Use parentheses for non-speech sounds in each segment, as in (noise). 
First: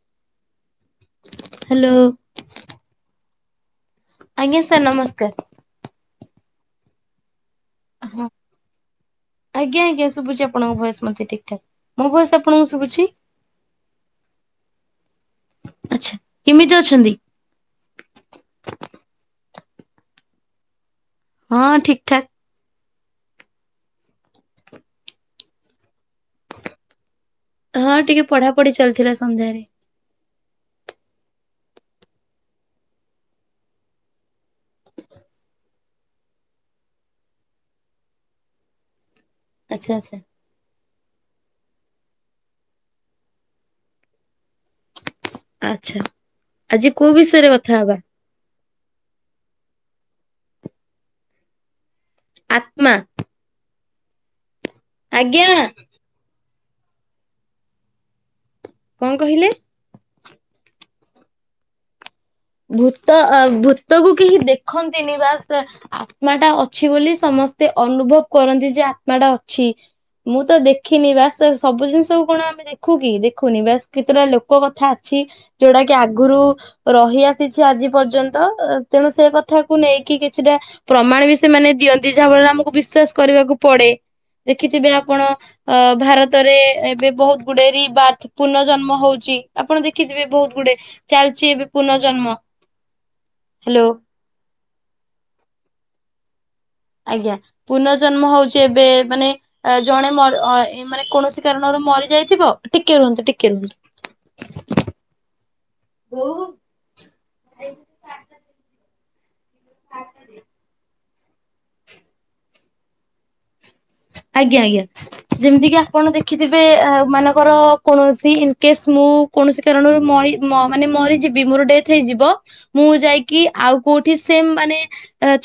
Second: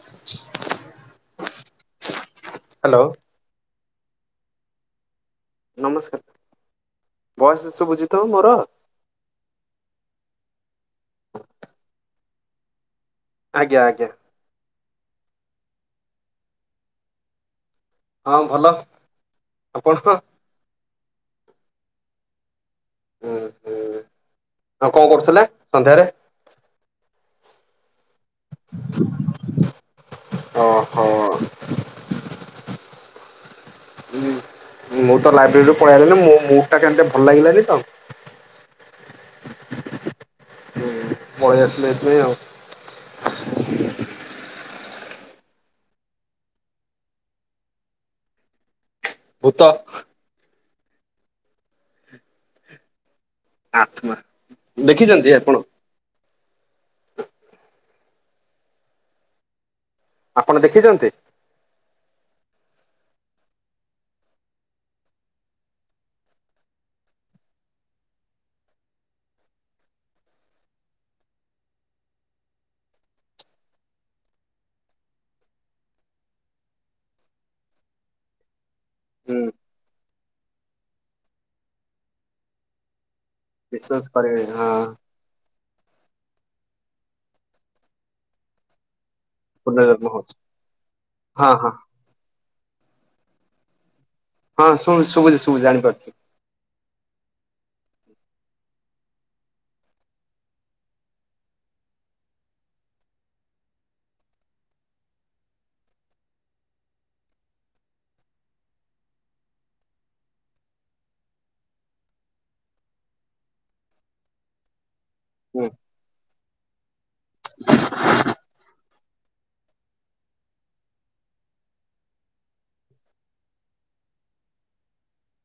(inaudible) Hello hello ଆଜ୍ଞା sir ନମସ୍କାର। ନମସ୍କାର। ଭଏସ ଶୁଭୁଛି ତ ହଁ ମୋର? ଆଜ୍ଞା ଆଜ୍ଞା ଶୁଭୁଛି ଆପଣଙ୍କ ଭୟସ ମତେ ଠିକ ଠାକ ମୋ ଭୟସ ଆପଣକୁ ଶୁଭୁଛି। ଆଜ୍ଞା ଆଜ୍ଞା ଆଛା କେମିତି ଅଛନ୍ତି? ହଁ ଭଲ ଆପଣ କ ହଁ ଠିକ ଠାକ ହୁଁ ହୁଁ ଆଉ କଣ କରୁଥିଲେ ସନ୍ଧ୍ୟାରେ? ହଁ ଟିକେ ପଢା ପଢି ଚାଲିଥିଲା ସନ୍ଧ୍ୟାରେ ହଁ ହଁ ମୁଁ ତ ଲାଇବ୍ରେରୀରୁୁ ପଳେଇଲିି ମୁ ଟା କେମତି ଭଲ ଲାଗିଲାନି ତ ଆଚଛା ଆଛା ବୟସ ଲଥ ନ ଆଉ। ଆଛା ଆଜି କୋଉ ବିଷୟରେ କଥା ହବା। ଭୁତ। ଆତ୍ମା ଆତ୍ମା ଦେଖିଛନ୍ତି ଆଜ୍ଞା ଆପଣ? କଣ କହିଲେ? ଆପଣ ଦେଖିଛନ୍ତି? ଭୂତ ଭୂତକୁ କେହି ଦେଖନ୍ତିନି ବାସ ଆତ୍ମା ଟା ଅଛି ବୋଲି ସମସ୍ତେ ଅନୁଭବ କରନ୍ତି ଯେ ଆତ୍ମା ଟା ଅଛି ମୁଁ ତ ଦେଖିନି ବାସ ସବୁ ଜିନିଷକୁ କଣ ଆମେ ଦେଖୁ କିି ଦେଖୁନି ବାସ୍ କେତେଟା ଲୋକ କଥା ଅଛି ଯୋଉଟା କି ଆଗରୁ ରହିଆ ଆଜି ପର୍ଯ୍ୟନ୍ତ ତେଣୁ ସେ ହୁଁ କଥାକୁ ନେଇକି କିଛିଟା ପ୍ରମାଣ ବି ସେମାନେ ଦିଅନ୍ତି ଯାହାଫଳରେ ଆମକୁ ବିଶ୍ୱାସ କରିବାକୁ ପଡେ ବିଶ୍ୱାସ କରିବେନି ହଁ ଦେଖିଥିବେ ଆପଣ ଅ ଭାରତ ରେ ଏବେ ବହୁତ ଗୁଡେ ରିବାର୍ଥ ପୁର୍ନଜନ୍ମ ହଉଛି। ଆପଣ ପୁନର୍ଜନ୍ମ ଦେଖିଥିବେ ହଉଛି। ବହୁତ ଗୁଡେ ହଁ ଚାଲିଛି ଏବେ ହଁ ପୁର୍ନଜନ୍ମ। ହାଲୋ। ହଁ ଶୁ ଶୁବୁଛି ଶୁବୁଛି ଜାଣିପାରୁଛି। ଆଜ୍ଞା ପୁର୍ନଜନ୍ମ ହଉଛି ଏବେ ମାନେ ଜଣେ ମାନେ କୌଣସି କାରଣରୁ ମରି ଯାଇଥିବ ଟିକେ ରୁହନ୍ତୁ ଟିକେ ରୁହନ୍ତୁ। (inaudible) ଆଜ୍ଞା ଆଜ୍ଞା ହୁଁ ଯେମିତି କି ଆପଣ ଦେଖିଥିବେ ମାନଙ୍କର କୌଣସି ଇନକେସ୍ ମୁଁ କୌଣସି କାରଣରୁ ମରି ମ ମାନେ ମରିଯିବି ମୋର ଡେଥ୍ ହେଇଯିବ ମୁଁ ଯାଇକି ଆଉ କୋଉଠି ସେମ ମାନେ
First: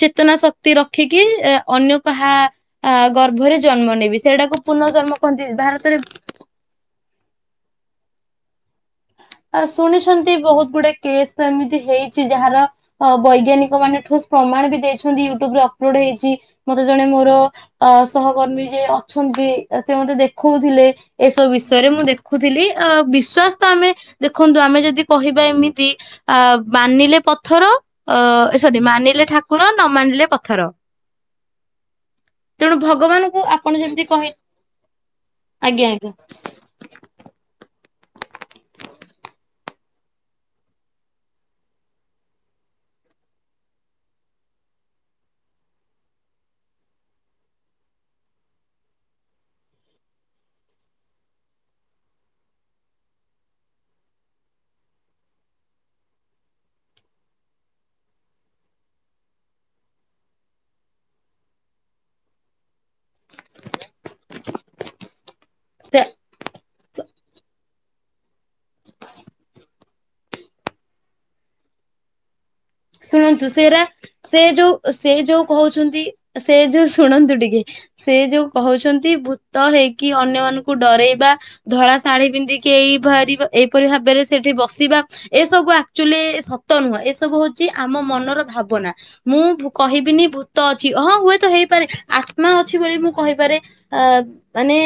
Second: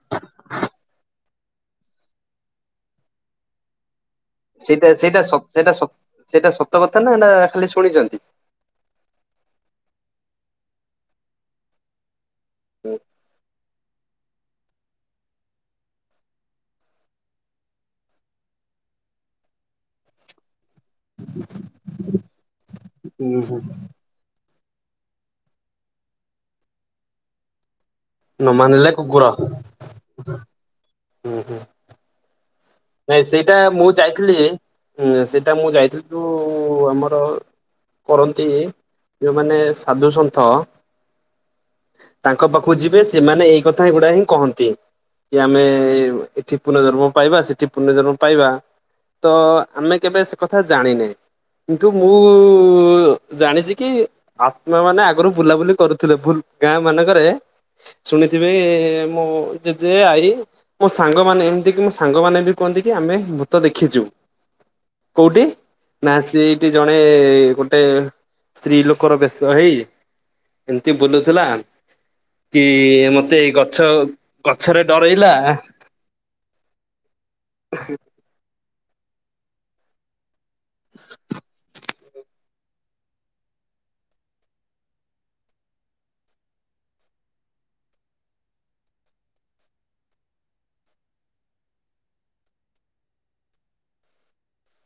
ଚେତନା ଶକ୍ତି ରଖିକି ଅନ୍ୟ କାହା ଗର୍ଭ ଭରେ ଜନ୍ମ ନେବି। ସେଇଟା ସେଇଟା ସ କହନ୍ତି ସତ ସେଇଟା ଭାରତରେ ସେଇଟା ସତ କଥା ନା ଖାଲି ଶୁଣିଛନ୍ତି ଆ ଶୁଣିଛନ୍ତି ବହୁତ ଗୁଡେ କେସ୍ ତ ଏମିତି ହେଇ ଯାହାର ବୈଜ୍ଞାନିକ ମାନେ ଟୋସ୍ ପ୍ରମାଣ ବି ଦେଇଛନ୍ତି ୟୁଟ୍ୟୁବରେ ଅପଲୋଡ ହେଇଛି ମତେ ଜଣେ ମୋର ସହକର୍ମୀ ଯେ ଅଛନ୍ତି ସେ ମତେ ଦେଖଉ ଥିଲେ ଏସବୁ ବିଷୟରେ ମୁଁ ଦେଖୁଥିଲି ହୁଁ ହୁଁ ବିଶ୍ଵାସ ତ ଆମେ ଦେଖନ୍ତୁ ଆମେ ଯଦି କହିବା ଏମିତି ଅ ମାନିଲେ ପଥର ନ ଅ ସରି କୁକୁର ମାନିଲେ ଠାକୁର ନ ମାନିଲେ ପଥର। ହୁଁ ହୁଁ। ତେଣୁ ନାଇଁ ଭଗବାନଙ୍କୁ ସେଇଟା ଆପଣ ମୁଁ ଯେମିତି କହି ଯାଇଥିଲି ସେଇଟା ମୁଁ ଆଜ୍ଞା ଯାଇଥିଲି ଆଜ୍ଞା ଯୋଉ ଆମର କରନ୍ତି ଯୋଉମାନେ ସାଧୁସନ୍ଥ ତାଙ୍କ ପାଖକୁ ଯିବେ ସେମାନେ ଏଇ କଥା ଗୁଡା ହିଁ କହନ୍ତି କି ଆମେ ଏଠି ପୁର୍ନଜନ୍ମ ପାଇବା ସେଠି ପୁର୍ନଜନ୍ମ ପାଇବା ତ ଆମେ କେବେ ସେ କଥା ଜାଣିନେ କିନ୍ତୁ ମୁଁ ଜାଣିଛି କି ଆତ୍ମା ମାନେ ଆଗରୁ ବୁଲାବୁଲି କରୁଥିଲେ ଭୁଲ ଗାଁ ମାନଙ୍କରେ ଶୁଣିଥିବେ ମୁଁ ଜେଜ ଆଈ ମୋ ସାଙ୍ଗମାନେ ଏମିତିକି ମୋ ସାଙ୍ଗମାନେ ବି କୁହନ୍ତି କି ଆମେ ଭୂତ ଦେଖିଛୁ କୋଉଠି? ସେ ନା ସିଏଠି ଜଣେ ଗୋଟେ ସ୍ତ୍ରୀ ଲୋକର ବେଶ ହେଇ ଏମିତି ବୁଲୁଥିଲା। କି ମତେ ଶୁଣନ୍ତୁ ଗଛ ସେରା ସେ ଗଛରେ ଯୋଉ ସେ ଡରେଇଲା ଯୋଉ କହୁଛନ୍ତି ସେ ଯୋଉ ଶୁଣନ୍ତି। ଟିକେ ସେ ଯୋଉ କହୁଛନ୍ତି ଭୂତ ହେଇକି ଅନ୍ୟମାନଙ୍କୁ ଡରେଇବା ଧଳା ଶାଢୀ ପିନ୍ଧିକି ଏଇ ବା ଏଇପରି ଭାବରେ ସେଠି ବସିବା ଏସବୁ ଆକଚୁଆଲି ସତ ନୁହଁ ଏସବୁ ହଉ ଆମ ମନର ଭାବନା ମୁଁ କହିବିନି ଭୂତ ଅଛି ହଁ ହୁଏତ ହେଇପାରେ ଆତ୍ମା ଅଛି ବୋଲି ମୁଁ କହିପାରେ ଅ ମାନେ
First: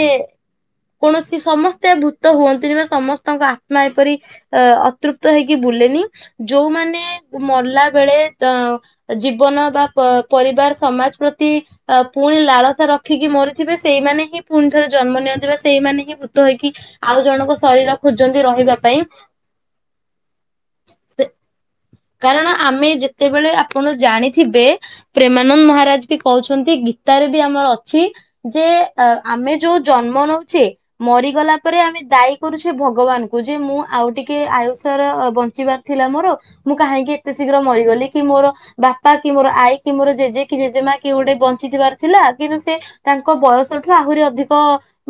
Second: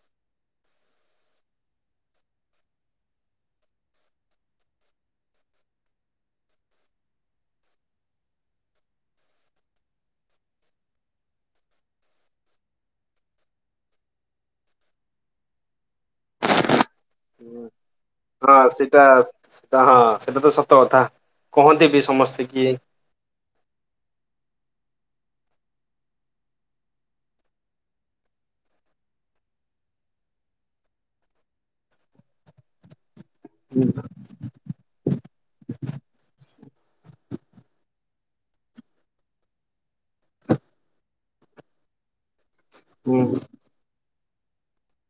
କୌଣସି ସମସ୍ତେ ଭୂତ ହୁଅନ୍ତିନି ବା ସମସ୍ତଙ୍କ ଆତ୍ମା ଏପରି ଅ ଅତୃପ୍ତ ହେଇକି ବୁଲେନି ଯୋଉମାନେ ମଲା ବେଳେ ଅ ଜୀବନ ବା ପରିବାର ସମାଜ ପ୍ରତି ପୁଣି ଲାଳସା ରଖିକି ମରିଥିବେ ସେଇମାନେ ହିଁ ପୁଣି ଥରେ ଜନ୍ମ ନିଅନ୍ତି ଵା ସେଇମାନେ ହିଁ ଭୂତ ହେଇକି ଆଉ ଜଣଙ୍କ ଶରୀର ଖୋଜନ୍ତି ହଁ ରହିବା ପାଇଁ ସେଟା ସେଟା ହଁ ସେଟା ତ ସତ କଥା କହନ୍ତି ବି ସମସ୍ତେ କାରଣ କି ଆମେ ଯେତେବେଳେ ଆପଣ ଜାଣିଥିବେ ପ୍ରେମାନନ୍ଦ ମହାରାଜ ବି କହୁଛନ୍ତି ଗୀତାରେ ବି ଆମର ଅଛି ଯେ ଆମେ ଯୋଉ ଜନ୍ମ ନଉଛେ ମରିଗଲା ପରେ ଆମେ ଦାୟୀ କରୁଛେ ଭଗବାନ କହୁ ଯେ ମୁଁ ଆଉ ଟିକେ ଆୟୁଷ ର ବଞ୍ଚିବାର ଥିଲା ମୋର ମୁଁ କାହିଁକି ଏତେ ଶୀଘ୍ର ମରିଗଲି କି ମୋର ବାପା କି ମୋର ଆଈ କି ମୋର ଜେଜେ କି ଜେଜେମା କି ଗୋଟେ ବଞ୍ଚିଥିବାର ଥିଲା। କିନ୍ତୁ ସେ ତାଙ୍କ ହୁଁ ବୟସଠୁ ଆହୁରି ଅଧିକ ଅଧିକ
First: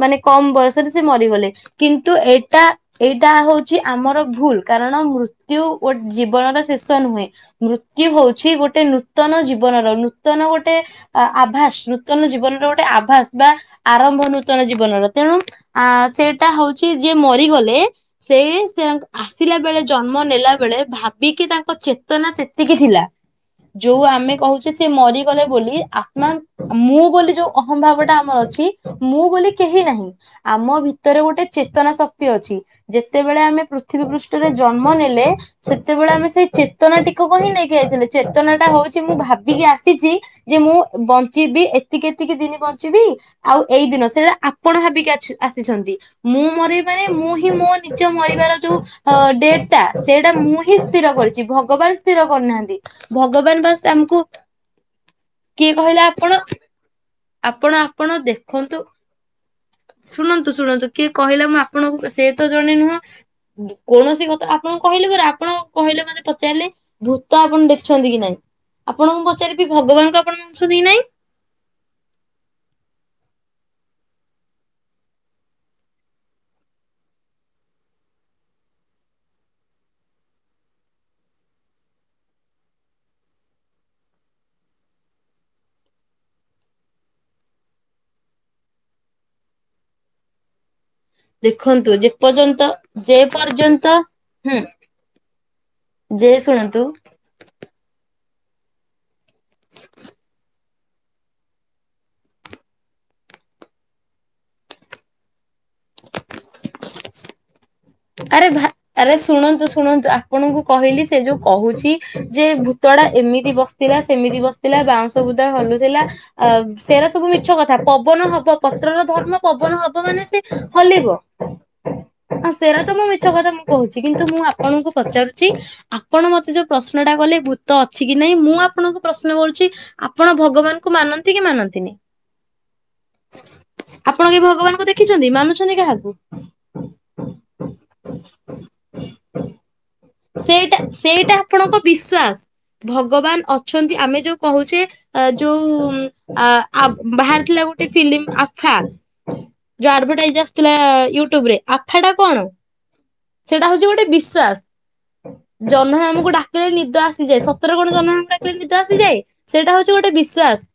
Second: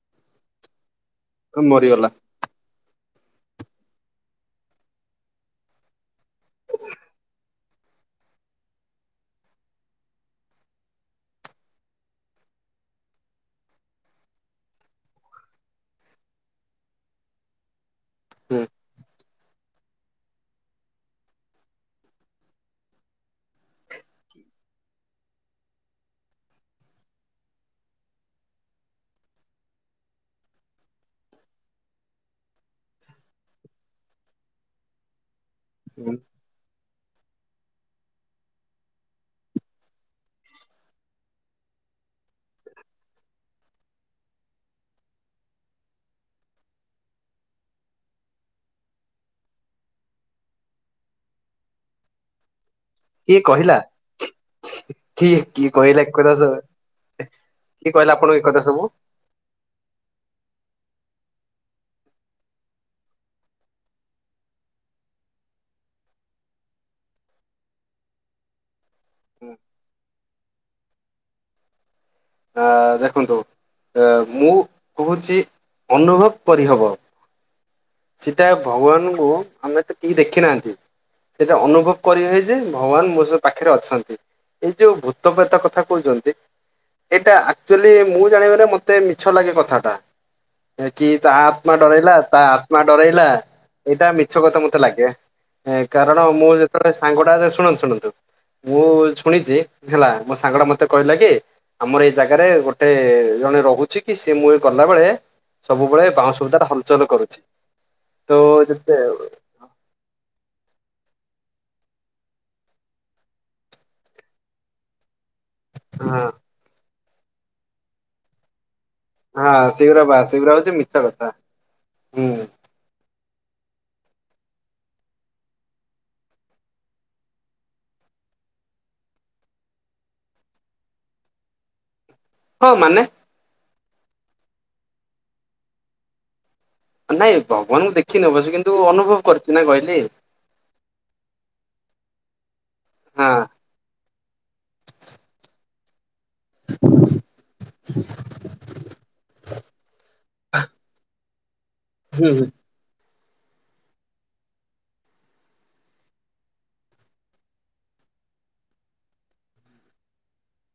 ମାନେ କମ ବୟସରେ। ସେ ମରିଗଲେ ମରିଗଲା କିନ୍ତୁ ଏଇଟା ଏଇଟା ହଉଛି ଆମର ଭୁଲ କାରଣ ମୃତ୍ୟୁଗୋଟି ଜୀବନର ଶେଷ ନୁହେଁ ମୃତ୍ୟୁ ହଉଛି ଗୋଟେ ନୂତନ ଜୀବନର ନୂତନ ଗୋଟେ ଆଭାସ ନୂତନ ଜୀବନର ଗୋଟେ ଆଭାସ ବା ଆରମ୍ଭ ନୂତନ ଜୀବନର ତେଣୁ ଆ ସେଇଟା ହଉଛି ଯିଏ ମରିଗଲେ ସେଇ ସେ ଆସିଲା ବେଳେ ଜନ୍ମ ନେଲା ବେଳେ ଭାବ ଭାବିକି ତାଙ୍କ ଚେତନା ସେତିକି ଥିଲା ଯୋଉ ଆମେ କହୁଛେ ସେ ମରିଗଲେ ବୋଲି ଆତ୍ମା ମୁଁ ବୋଲି ଯୋଉ ଅହଂମ୍ଭାବଟା ଆମର ଅଛି ମୁଁ ବୋଲି କେହି ନାହିଁ ଆମ ଭିତରେ ଗୋଟେ ଚେତନା ଶକ୍ତି ଅଛି ଯେତେବେଳେ ଆମେ ପୃଥିବୀ ପୃଷ୍ଠରେ ଜନ୍ମ ନେଲେ ଯେତେବେଳେ ହୁଁ ଆମେ ସେଇ ଚେତନା ଟିକେ କ ହିଁ ନେଇକି ଯାଇଛନ୍ତି ଚେତନା ଟା ହଉଛି ମୁଁ ଭାବିକି ଆସିଛି ଯେ ମୁଁ ବଞ୍ଚିବି ଏତିକି ଏତିକି ଦିନ ବଞ୍ଚିବି ଆଉ ଏଇ ଦିନ ସେଟା ଆପଣ ଭାବିକି ଆସିଛନ୍ତି ମୁଁ ମରିବିବାନ ମୁଁ ହିଁ ମୋ ନିଜ ମରିବାର ଯୋଉ ଡେଟ ଟା ସେଇଟା ମୁଁ ସ୍ଥିର କରିଛି ଭଗବାନ ସ୍ଥିର କରିୁନାହାନ୍ତି। କିଏ ଭଗବାନ କହିଲା ବାସ ଆମକୁ କିଏ କହିଲା ଆପଣ ଆପଣ କିଏ ଆପଣ କହିଲା ଆପଣଙ୍କୁ ଏ କଥା ଦେଖନ୍ତୁ ସବୁ? ଶୁଣନ୍ତୁ ଶୁଣନ୍ତୁ କିଏ କହିଲା ମୁଁ ଆପଣଙ୍କୁ ସେ ତ ଜଣେ ନୁହଁ କୌଣସି କଥା ଆପଣ କହିଲେ ପ ଆପଣ କହିଲେ ମତେ ପଚାରିଲେ ଭୂତ ଆପଣ ଦେଖୁଛନ୍ତି କି ନାଇଁ ଆପଣଙ୍କୁ ପଚାରିବି ଭଗବାନଙ୍କୁ ଆପଣ ମାଗୁଛନ୍ତି କି ନାଇଁ ଆ ଦେଖନ୍ତୁ ମୁଁ କହୁଛି ଅନୁଭବ କରିହବ। ସେଟା ଭଗବାନଙ୍କୁ ଆମେ ତ ଟ ଦେଖି ନାହାନ୍ତି ସେଇଟା ଅନୁଭବ କରି ହୁଏ ଯେ ଭଗବାନ ମୋ ସ ପାଖରେ ଅଛନ୍ତି ଏଇ ଯୋଉ ଭୂତପେତା କଥା କହୁଛନ୍ତି ଏଇଟା ଆକ୍ଚୁଆଲି ମୁଁ ଜାଣିବାରେ ମତେ ମିଛ ଲାଗେ କଥାଟା। ହେ କି ତା ଆତ୍ମା ଦେଖନ୍ତୁ ଯେ ଡରାଇଲା ପର୍ଯ୍ୟନ୍ତ ତା ଯେ ଡରେଇଲା ପର୍ଯ୍ୟନ୍ତ ଏଇଟା ମିଛ ହୁଁ କଥା ମତେ ଲାଗେ କାରଣ ଯେ ମୁଁ ଶୁଣନ୍ତୁ ଯେତେବେଳେ ସାଙ୍ଗଟା ଶୁଣନ୍ତୁ ଶୁଣନ୍ତୁ ମୁଁ ଶୁଣିଛି ହେଲା ମୋ ସାଙ୍ଗ ଟା ମତେ କହିଲା କି ଆମର ଏଇ ଜାଗାରେ ଗୋଟେ ଜଣେ ରହୁଛି କି ସିଏ ମୁଁଏ ଗଲା ବେଳେ ସବୁବେଳେ ବାଉଁ ସୁବିଧା ଟା ହଲଚଲ କରୁଛି। ତ ଆରେ ଭ ଯେତେ ଆରେ ଶୁଣନ୍ତୁ ଶୁଣନ୍ତୁ ଆପଣଙ୍କୁ କହିଲି ସେ ଯୋଉ କହୁଛି ଯେ ଭୂତ ଟା ଏମିତି ବସିଥିଲା ସେମିତି ବସିଥିଲା ବାଉଁଶ ଭୁ ହଲୁଥିଲା ହଁ ଅ ସୋ ସବୁ ମିଛ କଥା ପବନ ହବ ପତ୍ରର ଧର୍ମ ହଁ ପବନ ହବ ସେଗୁରା ବା ମାନେ ସେ ସେଗୁରା ହଉଛି ମିଛ ହଲିବ। କଥା ହୁଁ ମିଛ କଥା ମୁଁ କହୁଛି କିନ୍ତୁ ମୁଁ ଆପଣଙ୍କୁ ପଚାରୁଛି ଆପଣ ମତେ ଯୋଉ ପ୍ରଶ୍ନ ଟା କଲେ ଭୂତ ଅଛି କି ନହିଁ ମୁଁ ଆପଣଙ୍କୁ ପ୍ରଶ୍ନ କରୁଛି ଆପଣ ଭଗବାନଙ୍କୁ ମାନନ୍ତି କି ମାନନ୍ତିନିଁ ହଁ ମାନେ ଆପଣ ଏ ଭଗବାନଙ୍କୁ ଦେଖିଛନ୍ତି ମାନୁଛନ୍ତି କାହାକୁ ନାଇଁ ଭଗବାନଙ୍କୁ ଦେଖିନ ବ ସେ କିନ୍ତୁ ଅନୁଭବ କରୁଛି ନା କହିଲି। ସେଇଟା ସେଇଟା ଆପଣଙ୍କ ବିଶ୍ଵାସ ହଁ ଭଗବାନ ଅଛନ୍ତି ଆମେ ଯୋଉ କହୁଛେ ଯୋଉ ଆ ବାହାରିଥିଲା ଗୋଟେ ଫିଲ୍ମ ଆଫା ଯୋଉ ଆଡଭାଟାଇଜ ଆସିଥିଲା ୟୁ ଟୁ ଟୁବରେ ଆ ସେଟା ହୁଁ ହୁଁ କଣ? ସେଇଟା ହଉଛି ଗୋଟେ ବିଶ୍ଵାସ ଜହ୍ନ ମାମୁଁ କୁ ଡାକିଲେ ନିଦ ଆସିଯାଏ, ସତରେ କଣ ଜହ୍ନ ମାମୁଁ କୁ ଡାକିଲେ ନିଦ ଆସିଯାଏ? ସେଇଟା ହଉଛି ଗୋଟେ ବିଶ୍ଵାସ।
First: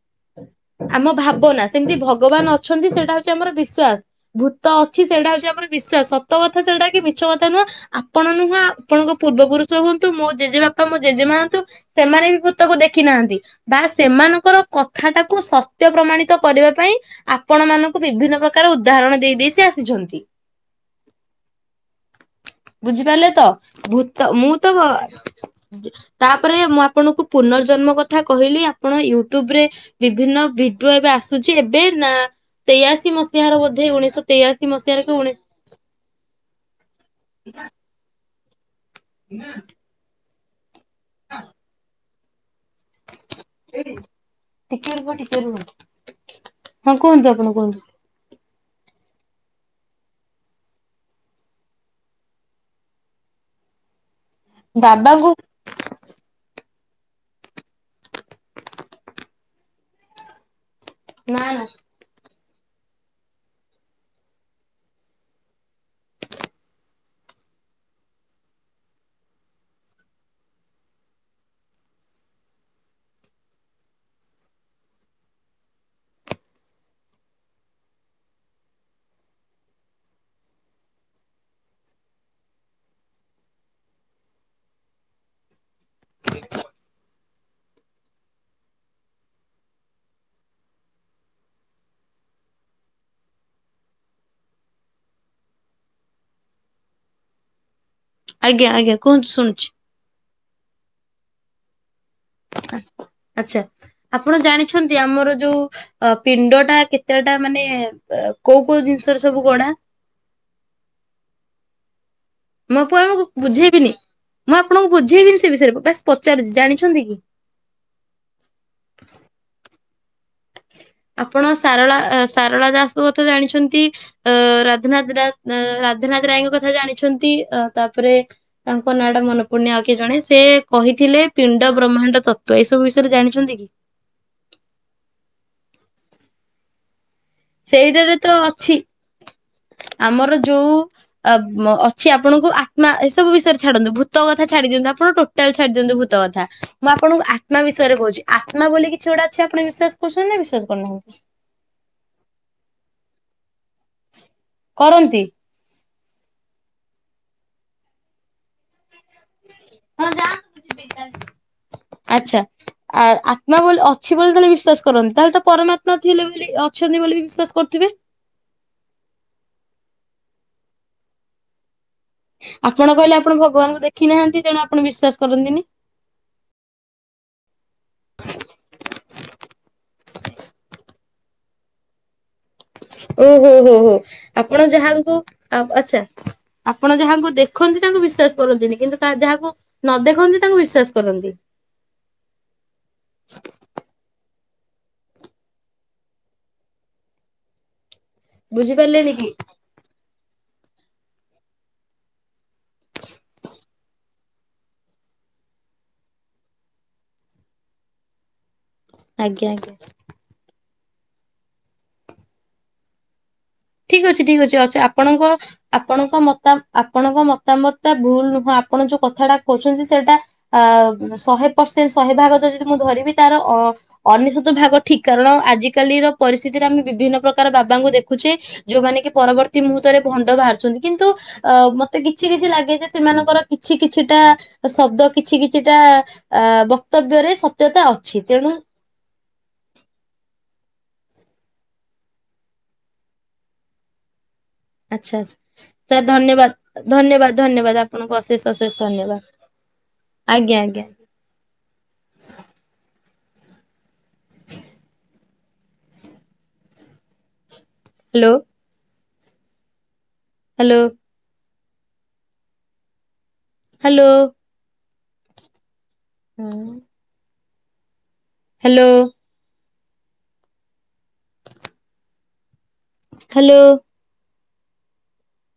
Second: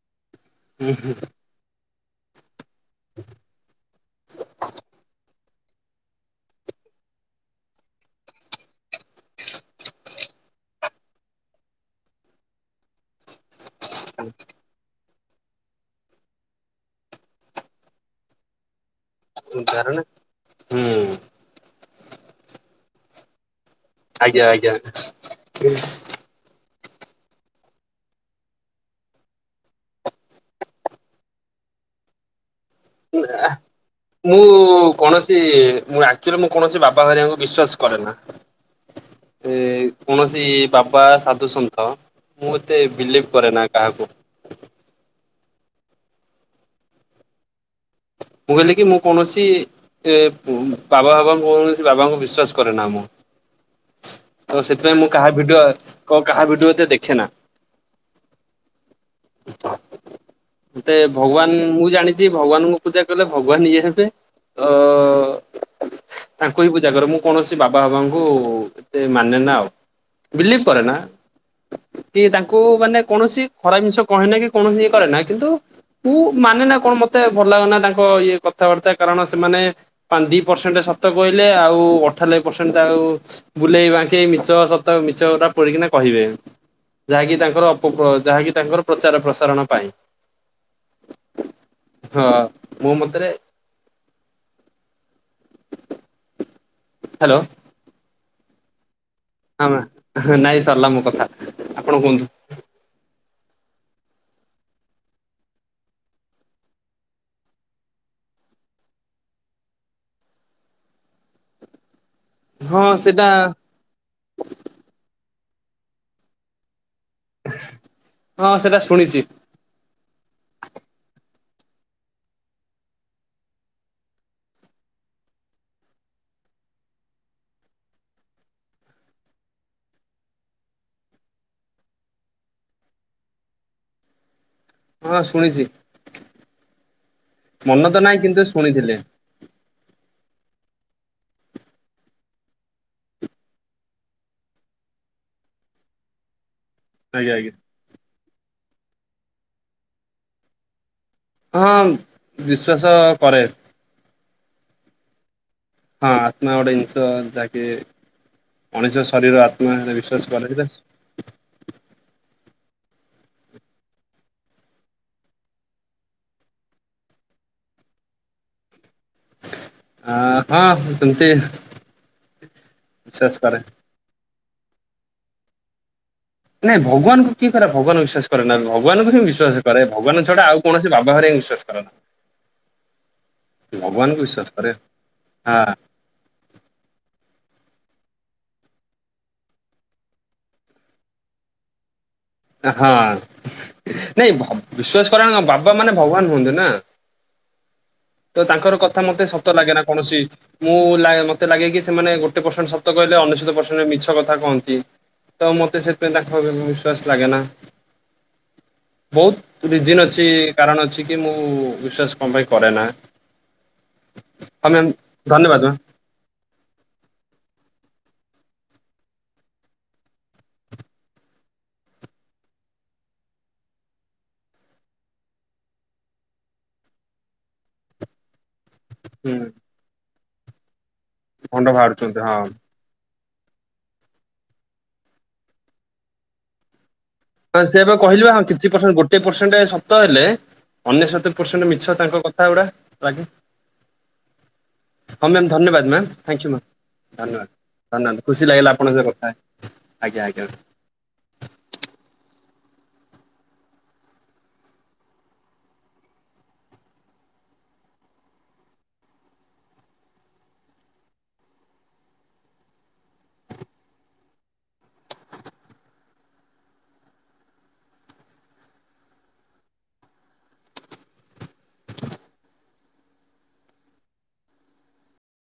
ଆମ ଭାବନା ସି ସେମିତି ଭଗବାନ ଅଛନ୍ତି ସେଇଟା ହଉଚି ଆମର ବିଶ୍ଵାସ, ଭୂତ ଅଛି ସେଇଟା ହଉଚି ଆମର ବିଶ୍ଵାସ ସତ କଥା ସେଟା କି ମିଛ କଥା ନୁହଁ, ଆପଣ ନୁହଁ ଆପଣଙ୍କ ପୂର୍ବ ପୁରୁଷ ହୁଅନ୍ତୁ, ମୋ ଜେଜେ ବାପା, ମୋ ଜେଜେ ମା ଅନ୍ତୁ ସେମାନେ ବି ଭୂତକୁ ଦେଖି ନାହାଁନ୍ତି। ବା ସେମାନଙ୍କର କ ଥା ଟାକୁ ସତ୍ୟ ପ୍ରମାଣିତ କରିବା ପାଇଁ ଆପଣ ମାନଙ୍କୁ ବିଭିନ୍ନ ପ୍ରକାର ଉ ଉଦାହରଣ ଦେଇ ଦେଇ ସେ ଉଦାହରଣ ଆସିଛନ୍ତି। ହୁଁ। ବୁଝିପାରିଲେ ତ। ଭୂତ ଆଜ୍ଞା ମୁଁ ତ ଆଜ୍ଞା। ତାପରେ ମୋ ଆପଣଙ୍କୁ ପୁନର୍ଜନ୍ମ କଥା କହିଲି ଆପଣ ୟୁଟ୍ୟୁବ ରେ ବିଭିନ୍ନ ଭିଡିଓ ଏବେ ଆସୁଛି ଏବେ ନା ତେୟାଅଶି ମସିହାର ବୋଧେ ଉଣେଇଶହ ତେୟାଅଶି ମସିହାରେ କି ଉଣେ କେ ମୁଁ ଆକ୍ଚୁଲି ମୁଁ କୌଣସି ବାବା ହେରିଆଙ୍କୁ ବିଶ୍ୱାସ କରେ ନା। ଏ କୌଣସି ସେ ବାବା ସାଧୁସନ୍ଥ ମୁଁ ଏତେ ବିଲିଭ୍ କରେନା କାହାକୁ। ଟିକେ ରୁହ ଟିକେ ହଁ କୁହନ୍ତୁ ଆପଣ କୁହନ୍ତୁ। ମୁଁ କହିଲି କି ମୁଁ କୌଣସି ଏ ଉଁ ବାବା ଫାବା କୌଣସି ବାବାଙ୍କୁ ବିଶ୍ବାାସ କରେ ନା ମୁଁ। ତ ସେଥିପାଇଁ ମୁଁ କାହା ବାବାଙ୍କୁ ଭିଡିଓ କ- କାହା ଭିଡିଓ ଯେ ଦେଖେ ନା। ମୋତେ ନା ଭଗବାନ ନା ମୁଁ ଜାଣିଚି ଭଗବାନଙ୍କୁ ପୂଜା କଲେ ଭଗବାନ ଇଏ ହେବେ, ଅ, ତାଙ୍କୁ ହିଁ ପୂଜା କର ମୁଁ କୌଣସି ବାବା ଫାବାଙ୍କୁ ଏତେ ମାନେ ନା ଆଉ, ବିଲିଭ୍ କରେ ନା, କି ତାଙ୍କୁ ମାନେ କୌଣସି ଖରା ଜିନିଷ କହେ ନା କି କୌଣସି ଇଏ କରେ ନା କିନ୍ତୁ ମୁଁ ମାନେ ନା କଣ ମୋତେ ଭଲ ଲାଗେନା ତାଙ୍କ ଇଏ କଥାବାର୍ତ୍ତା କାରଣ ସେମାନେ ପା-ଦି ପରସେଣ୍ଟ ସତ କହିଲେ ଆଉ ଅଠାଲବେ ପରସେଣ୍ଟ ତାକୁ ବୁଲେଇ ବାଙ୍କେଇ ମିଛ, ସତ ମିଛ ତା ପଢିକିନା କହିବେ, ଯାହାକି ତାଙ୍କର ଅପପ ଯାହାକି ତାଙ୍କର ପ୍ରଚାର ପ୍ରସାରଣ ପାଇଁ, ହଁ। ମୋ ମତରେ, ହାଲୋ। ଆଜ୍ଞା ଆଜ୍ଞା। କୁହନ୍ତୁ ଶୁଣୁଛି ଆମ ନାଇ ସରିଲା ମୋ କଥା, ଆପଣ କୁହନ୍ତୁ। ଆ ଆଚ୍ଛା ଆପଣ ଜାଣିଛନ୍ତି ଆମର ଯୋଉ ଅ, ପିଣ୍ଡ ଟା କେତେଟା ମାନେ ଅ, କୋଉ କୋଉ ଜିନିଷର ସବୁ ଗଢା? ମୋ ହଁ ପୁଆକଙ୍କୁ ସେଟା ବୁଝେଇବିନି ମୁଁ ଆପଣଙ୍କୁ ବୁଝେଇବିନି ସେ ସେ ବିଷୟରେ ପ-ବାସ୍ ପଚାରୁଚି ଜାଣି ହଁ ସେଟା ଶୁଣିଛି। ଆପଣ ସାରଳା ସାରଳା ଦାସଙ୍କ କଥା ଜାଣିଛନ୍ତି ରାଧନାଥ ରାଧାନଥ ରାୟଙ୍କ କଥା ଜାଣିଛନ୍ତି ତାପରେ ତାଙ୍କ ନାଁଟା ମନ ପଡ଼ୁନି ଆଉ କିଏ ଜଣେ ସେ କହିଥିଲେ ପିଣ୍ଡ ବ୍ରହ୍ମାଣ୍ଡ ତତ୍ଵ ଏଇସବୁ ବିଷୟରେ ଜାଣିଛନ୍ତି କି? ହଁ ଶୁଣିଛି। ମନ ତ ସେଇଟାରେ ନାହିଁ କିନ୍ତୁ ଅଛି ଶୁଣିଥିଲେ। ଆମର ଯୋଉ ଅଛି ଆପଣଙ୍କୁ ଆତ୍ମା ଏସବୁ ବିଷୟରେ ଛାଡନ୍ତୁ ଭୂତ କଥା ଛାଡି ଦିଅନ୍ତୁ ଆପଣ ଟୋଟାଲ ଛାଡି ଦିଅନ୍ତୁ ଭୂତ କଥା ମୁଁ ଆପଣଙ୍କୁ ଆଜ୍ଞା ଆଜ୍ଞା ଆତ୍ମା ବିଷୟରେ କହୁଛି। ଆତ୍ମା ବୋଲି କିଛି ଗୋଟା ଅଛି ଆପଣ ବିଶ୍ୱାସ କରୁଛନ୍ତି ନା ବିଶ୍ୱାସ କରୁନାହାନ୍ତି। ହଁ ବିଶ୍ୱାସ କରେ। କରନ୍ତି। ହଁ ଆତ୍ମା ଗୋଟେ ଜିନିଷ ଯାହାକି ମଣିଷ ଶରୀର ଆ ତୁ ହଁ ବିଶ୍ୱାସ କର (inaudible) ଯାଆନ୍ତୁ ଆଚ୍ଛା। ଆ ଆତ୍ମା ବୋଲି ଅଛି ବୋଲି ତାହେଲେ ବିଶ୍ଵାସ କରନ୍ତି ତାହେଲେ ତ ପରମାତ୍ମା ଥିଲେ ବୋଲି ଅଛନ୍ତି ବୋଲି ବିସ୍ୱାସ କରୁଥିବେ ଅ ହଁ ସେମିତି ଆପଣ କହିଲେ ବିଶ୍ଵାସ ଆପଣ କରେ। ଭଗବାନଙ୍କୁ ଦେଖିନାହାନ୍ତି। ତେଣୁ ଆପଣ ବିଶ୍ଵାସ କରନ୍ତିନି ନାଇଁ ଭଗବାନଙ୍କୁ କିଏ କରେ ଭଗବାନ ବିଶ୍ୱାସ କରେ ନା ଭଗବାନଙ୍କୁ ବାହାରେ ବିଶ୍ୱାସ କରନ ଓ ହୋ ହୋ ହୋ ଆପଣ କରେ ଯାହାଙ୍କୁ ହଁ ହଁ ଆଚଛା ଆପଣ ଯାହାଙ୍କୁ ଦେଖନ୍ତି ତାଙ୍କୁ ବିଶ୍ଵାସ କରନ୍ତିନି କିନ୍ତୁ ଯାହାକୁ ନ ଦେଖନ୍ତି ତାଙ୍କୁ ବିସ୍ୱାସ କରନ୍ତି। ହଁ ନାଇଁ ବିସ୍ଵାସ କରେ ମାନେ ବାବା ମାନେ ଭଗବାନ ହୁଅନ୍ତି ନା ତ ତାଙ୍କର କଥା ବୁଝିପାରିଲେନି ମତେ କି ସତ ଲାଗେ ନା କୌଣସି ମୁଁ ମତେ ଲାଗେ କି ସେମାନେ ଗୋଟେ ପରସେଣ୍ଟ ସତ କହିଲେ ଅନେଶତ୍ ପରସେଣ୍ଟ ମିଛ କଥା କହନ୍ତି ତ ମତେ ସେଥିପାଇଁ ତାଙ୍କ ବିଶ୍ଵାସ ଲାଗେ ନା ଆଜ୍ଞା ବହୁତ ଆଜ୍ଞା। ରିଜିନ୍ ଅଛି କାରଣ ଅଛି କି ମୁଁ ବିଶ୍ଵାସ କଣ ପାଇଁ କରେ ନା ଠିକ ଅଛି ଠିକ ଅଛି ହଁ ଅଛି ମ୍ୟାମ୍ ଆପଣଙ୍କ ଧନ୍ୟବାଦ ଆପଣଙ୍କ ମ ଆପଣଙ୍କ ମତାମତ ଭୁଲ ନୁହଁ ଆପଣ ଯୋଉ କଥାଟା କହୁଛନ୍ତି ସେଇଟା ଶହେ ପରସେଣ୍ଟ ଶହେ ଭାଗ ତ ଯଦି ମୁଁ ଧରିବି ତାର ଅନେଶତ ଭାଗ ଠିକ କାରଣ ଆଜିକାଲିର ପରିସ୍ଥିତିରେ ଆମେ ବିଭିନ୍ନ ପ୍ରକାର ବାବାଙ୍କୁ ଦେଖୁଛେ (inaudible) ଯୋଉମାନେ କି ମ୍ୟାମ୍ ହୁଁ ପରବର୍ତ୍ତୀ ମୁହୂର୍ତ୍ତରେ ଭଣ୍ଡ ବାହାରୁଛନ୍ତି। କିନ୍ତୁ ଅ ଭଣ୍ଡ ମତେ ବାହାରୁଛନ୍ତି କିଛି ହଁ। କିଛି ଲାଗେ ଯେ ସେମାନଙ୍କୁ କିଛି କିଛିଟା ଶବ୍ଦ କିଛି କିଛିଟା ଅ ହଁ ସେଇଆ ପା କହିଲିପା ହଁ କିଛି ପରସେଣ୍ଟ ଗୋଟେ ପରସେଣ୍ଟ ସତ ହେଲେ ଅନେଶତ ପର୍ସେଣ୍ଟ ମିଛ ତାଙ୍କ କଥା ଗୁଡ଼ା ଲାଗେ। ଆଚଛା ଆଛା ହଁ ମ୍ୟାମ୍ ଧନ୍ୟବାଦ ମ୍ୟାମ୍ ସାର୍ ଥ୍ୟାଙ୍କୟୁ ମ୍ୟାମ୍। ଧନ୍ୟବାଦ ଧନ୍ୟବାଦ ଧନ୍ୟବାଦ ଆପଣଙ୍କୁ ଖୁସି ଅଶେଷ ଲାଗିଲା ଅଶେଷ ଆପଣଙ୍କ ସହ ଧନ୍ୟବାଦ କଥା ହେଇ ଆଜ୍ଞା ଆଜ୍ଞା। ହ୍ୟାଲୋ। ହ୍ୟାଲୋ। ହ୍ୟାଲୋ ହଁ (inaudible) ହ୍ୟାଲୋ ହ୍ୟାଲୋ